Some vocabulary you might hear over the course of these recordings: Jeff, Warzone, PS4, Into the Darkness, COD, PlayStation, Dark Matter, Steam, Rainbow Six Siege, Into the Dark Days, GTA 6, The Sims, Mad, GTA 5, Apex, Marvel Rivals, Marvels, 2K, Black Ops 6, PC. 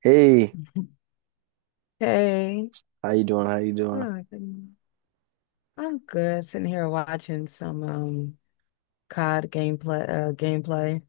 Hey, Hey, how you doing? How you doing? oh, I'm good sitting here watching some COD gameplay.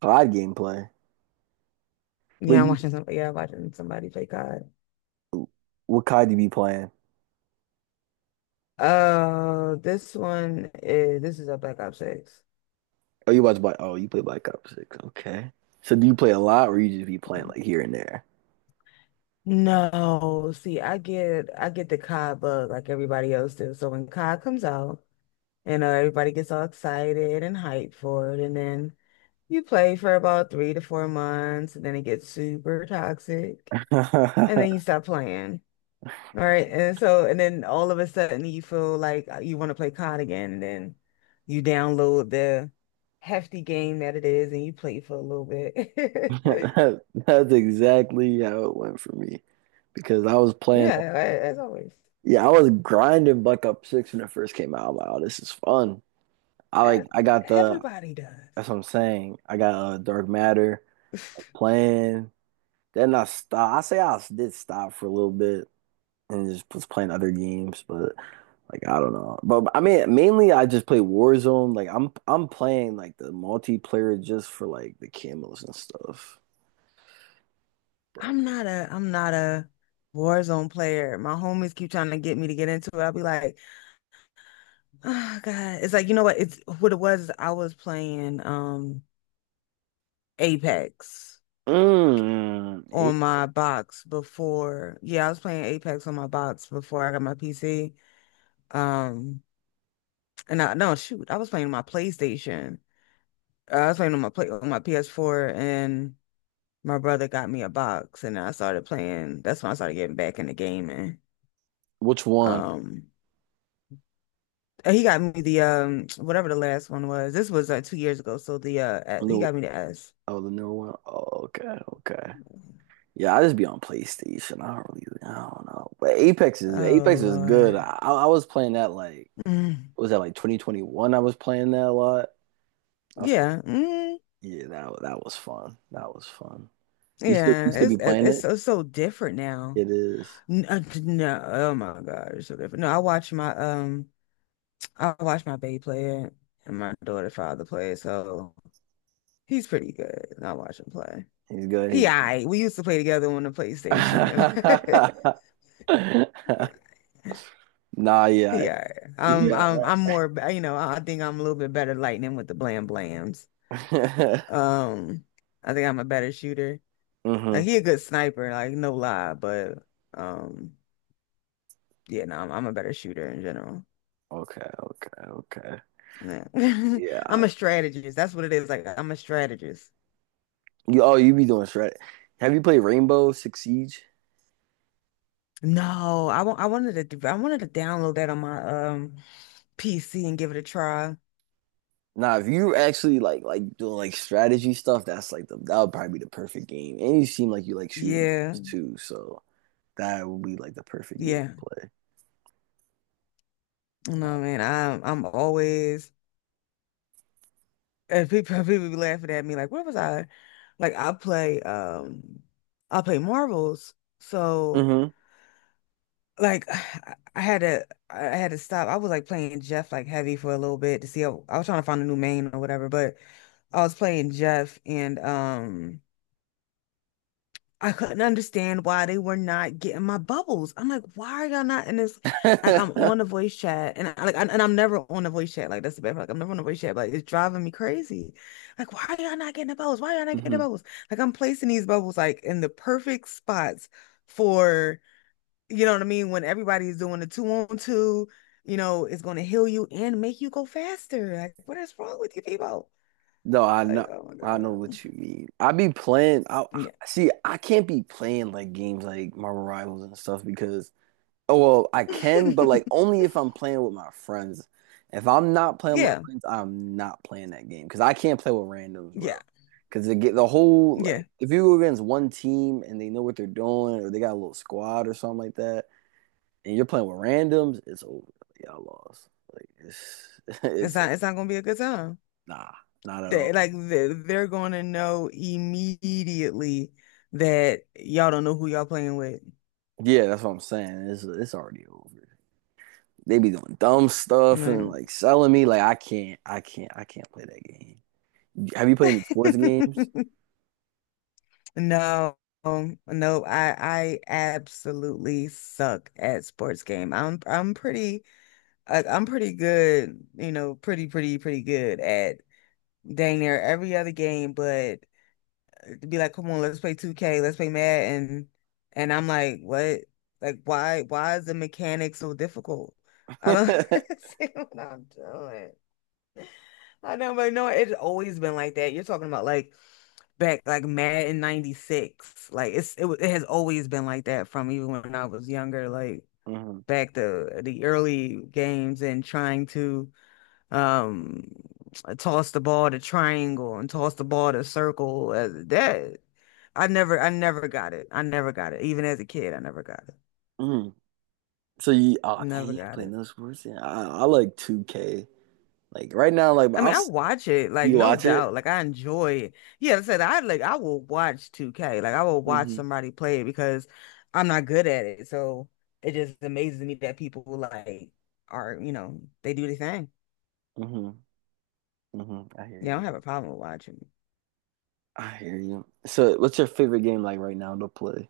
COD gameplay. But Yeah, I'm you, watching some, yeah, watching somebody play COD. what COD do you be playing? This is a Black Ops 6. Oh, you watch Black. Oh, you play Black Ops 6. Okay. So do you play a lot, or you just be playing like here and there? No, see, I get the COD bug like everybody else does. So when COD comes out, everybody gets all excited and hyped for it, and then you play for about 3 to 4 months, and then it gets super toxic, and then you stop playing. All right. And then all of a sudden you feel like you want to play COD again. And then you download the hefty game that it is and you play for a little bit. That's exactly how it went for me, because I was playing. Yeah, as always. Yeah, I was grinding Black Ops 6 when it first came out. I'm like, oh, this is fun. I like. E- I got the. Everybody does. That's what I'm saying. I got Dark Matter. I was playing. Then I stopped. I say I did stop for a little bit, and just was playing other games, but like I don't know. But I mean, mainly I just play Warzone. Like I'm playing like the multiplayer just for like the camos and stuff. But I'm not a Warzone player. My homies keep trying to get me to get into it. I'll be like, oh God. It's like, you know what? It's what it was. I was playing Apex eight, on my box before. Yeah, I was playing Apex on my box before I got my PC. Um, and I no shoot, I was playing my PlayStation. I was playing on my PS4, and my brother got me a box, and I started playing. That's when I started getting back into gaming. which one? Um, and he got me the whatever the last one was. This was 2 years ago, so the he New, got me the S. oh the newer one. Oh, okay, okay. Yeah, I just be on PlayStation. I don't really, I don't know. But Oh Apex is good. Lord. I was playing that like, Mm. what was that, like 2021? I was playing that a lot. I was playing. Yeah. Mm. Yeah, that was fun. That was fun. You Yeah. still be It's it's playing it's it? so, so different now. It is. No, oh my God, it's so different. No, I watch my baby play it and my daughter father play it, so he's pretty good. I watch him play. He's good. He, He's... I we used to play together on the PlayStation. Yeah, Nah, yeah. Alright. Yeah. I'm more, I think I'm a little bit better lightning with the blam blams. Um, I think I'm a better shooter. Hmm. Like he Okay, a good sniper, like no lie, but um, yeah, no, I'm a better shooter in general. okay, okay. Nah. Yeah. I'm a strategist. That's what it is. Like I'm a strategist. You, oh, you be doing strat. Have you played Rainbow Six Siege? No, I wanted to download that on my PC and give it a try. Nah, if you actually like doing like strategy stuff, that's like the that would probably be the perfect game. And you seem like you like shooting Yeah. games too, so that would be like the perfect game Yeah. to play. No, man. I'm always and people people be laughing at me like, where was I? Like I play Marvels. So like I had to stop. I was like playing Jeff like heavy for a little bit to see how I was trying to find a new main or whatever, but I was playing Jeff and I couldn't understand why they were not getting my bubbles. I'm like, why are y'all not in this? Like, I'm Mm-hmm. on the voice chat, and I'm never on the voice chat. Like, that's the bad part. Like, I'm never on the voice chat. But like, it's driving me crazy. Like, why are y'all not getting the bubbles? Why are y'all not getting the Hmm. bubbles? Like, I'm placing these bubbles like in the perfect spots for you know what I mean. When everybody's doing the two on two, it's going to heal you and make you go faster. Like, what is wrong with you people? No, I Like, know, oh my I know God. what you mean. I be playing Yeah. See I can't be playing like games like Marvel Rivals and stuff because, oh well I can, but like only if I'm playing with my friends. If I'm not playing with my Yeah. friends, I'm not playing that game because I can't play with randoms, bro. Yeah. Because they get the whole, Yeah. like, if you go against one team and they know what they're doing, or they got a little squad or something like that, and you're playing with randoms, it's over. Y'all lost. Like it's It's it's not it's not gonna be a good time. nah, not at They all. like they- they're gonna know immediately that y'all don't know who y'all playing with. Yeah, that's what I'm saying. It's already over. They be doing dumb stuff and Mm. like selling me. Like I can't play that game. Have you played any sports games? No, no, I absolutely suck at sports game. I'm pretty good, pretty good at dang near every other game, but to be like, come on, let's play 2K, let's play Mad, and I'm like, what? Like, why is the mechanic so difficult? I don't see what I'm doing. I know, but no, it's always been like that. You're talking about like back like Mad in '96. Like it has always been like that from even when I was younger. Like Mhm. back to the early games and trying to um toss the ball to triangle and toss the ball to circle that I never got it. I never got it, even as a kid. I never got it. Mhm. So you, oh dang, Never you got play it. no sports? Yeah, I like 2K. Like right now, like I I'll mean, I s- watch it, like, you no watch it. doubt, like, I enjoy it. Yeah, like I said, I will watch 2K like I will watch Hmm. somebody play it because I'm not good at it, so it just amazes me that people, like, are, they do the thing. Hmm. Hmm. I hear Yeah, I you. don't have a problem with watching. I hear you. So what's your favorite game like right now to play?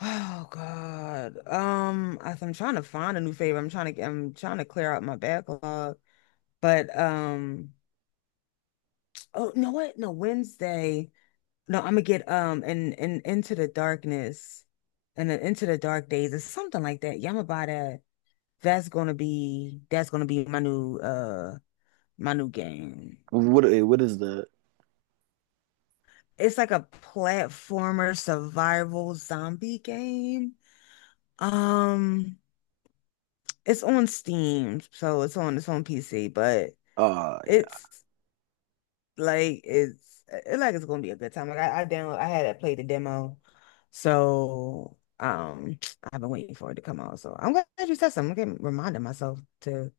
Oh God. I'm trying to find a new favorite. I'm trying to clear out my backlog. But oh, you know what? No, Wednesday. No, I'm gonna get and Into the Darkness and then Into the Dark Days or something like that. Yeah, I'm gonna buy that. That's gonna be my new game. What is the? It's like a platformer survival zombie game. Um, it's on Steam, so it's on PC, but Oh It's like it's it, like it's gonna be a good time. Like I had to play the demo, so I've been waiting for it to come out. So I'm glad you said something. Reminding myself to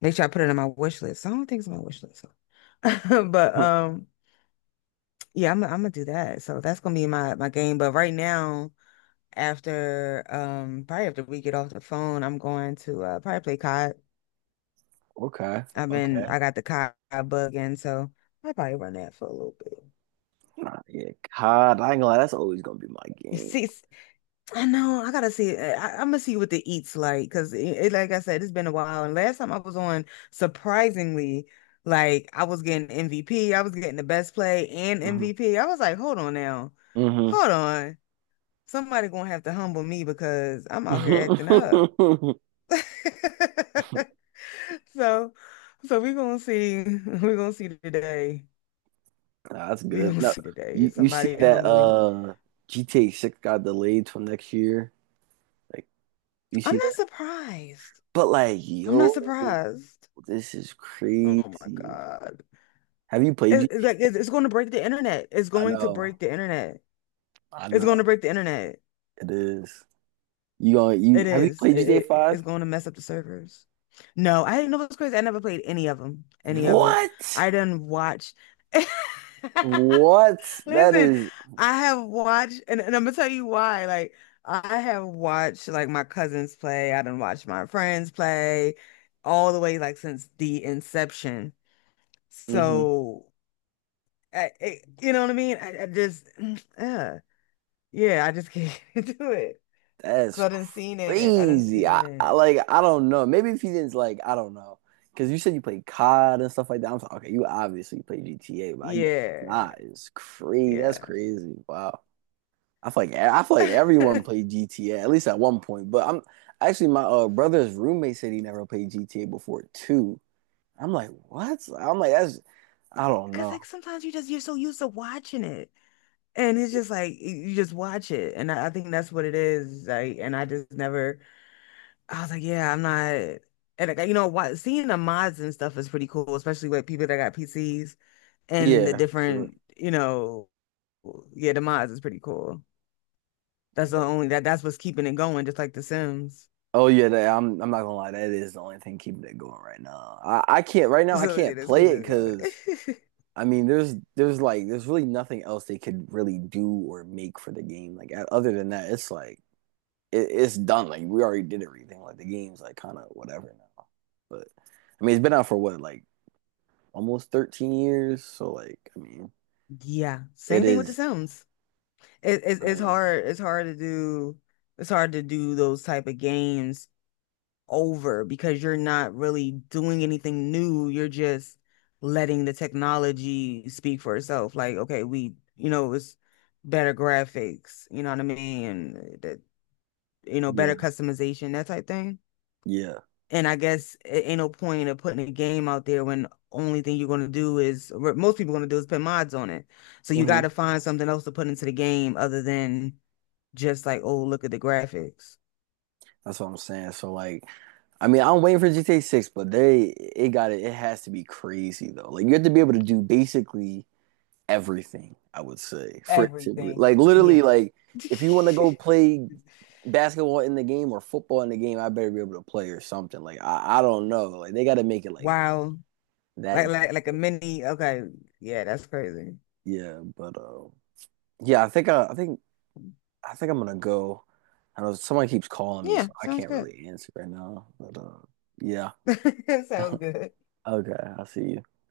make sure I put it on my wish list. I don't think it's on my wish list, so. But yeah. Yeah, I'm gonna do that. So that's gonna be my game. But right now, after probably after we get off the phone, I'm going to probably play COD. Okay. Okay. I got the COD bug in, so I probably run that for a little Yeah, cod. I ain't gonna lie, that's always gonna be my bit. game. See, I know. I gotta see. I'm gonna see what the eats like because like I said, it's been a while. And last time I was on, surprisingly, like I was getting MVP. I was getting the best play and Hmm. MVP. I was like, hold on now, Hmm. hold on. Somebody gonna have to humble me because I'm out here acting up. So, so, we gonna see. We gonna see today. That's We good. gonna No, see today you if you see somebody can that humble me. GTA 6 got delayed till next year. Like, you I'm see not that? surprised. But like, I'm not yo, surprised. this is Oh my crazy. God. Have you played it, it- like it, GTA? it's going to break the internet. It's I going to know, break the internet. I It's going know, to break the internet. it is. You It have you is. played It, GTA it- 5? it's going to mess up the servers. No, I didn't know it was crazy. I never played any of them. Any of them. What? I didn't watch. What? That Listen, is. I have watched, and I'm gonna tell you why. Like, I have watched like my cousins play. I done watched my friends play, all the way like since the inception. Mhm. So, you know what I mean? I just, yeah. Yeah, I just can't do it. That's Cause I didn't seen it. I didn't crazy. seen I it. like, I don't know. Maybe if you didn't, like I don't know. Cause you said you played COD and stuff like that. I'm like, okay, you obviously play GTA, but I guess Yeah. not. It's crazy. That's Yeah. crazy. Wow. I feel like everyone played GTA, at least at one point. But I'm actually my brother's roommate said he never played GTA before too. I'm like, what? I'm like, that's, I don't Cause know. like sometimes you're so used to watching it. And it's just like you just watch it. And I think that's what it is. Like, and I just never, I was like, yeah, I'm not. And like you know what, seeing the mods and stuff is pretty cool, especially with people that got PCs and the Yeah, for sure. different, yeah, the mods is pretty cool. That's the only that's what's keeping it going, just like The Sims. Oh yeah, that, I'm not gonna lie. That is the only thing keeping it going right now. I can't right now. I So yeah, can't let's keep play it it because, going. I mean, there's really nothing else they could really do or make for the game. Like other than that, it's like it's done. Like we already did everything. Like the game's like kind of whatever now. But I mean, it's been out for what, like almost 13 years. So like, I mean, Yeah, it same thing with the is. Sims. Oh, It's yeah, hard. It's hard to do. It's hard to do those type of games over because you're not really doing anything new. You're just letting the technology speak for itself. Like, okay, it's better graphics. You know what I mean? And that, yeah, better customization, that type thing. yeah. And I guess it ain't no point of putting a game out there when only thing you're gonna do is what most people gonna do is put mods on it. So you Hmm. gotta find something else to put into the game other than just like, oh, look at the graphics. That's what I'm saying. So like, I mean, I'm waiting for GTA 6, but they, it got it. It has to be crazy though. Like you have to be able to do basically everything. I would say for it to Everything. like literally Yeah. like, if you want to go play basketball in the game or football in the game, I better be able to play or something. Like I don't know. Like they got to make it like Wow. That. Like a mini. Okay. Yeah, that's crazy. Yeah, but yeah, I think I think I think I'm gonna go. I know someone keeps calling me, Yeah, so I sounds can't good. really answer right now. But yeah, okay, Sounds good. I will see you.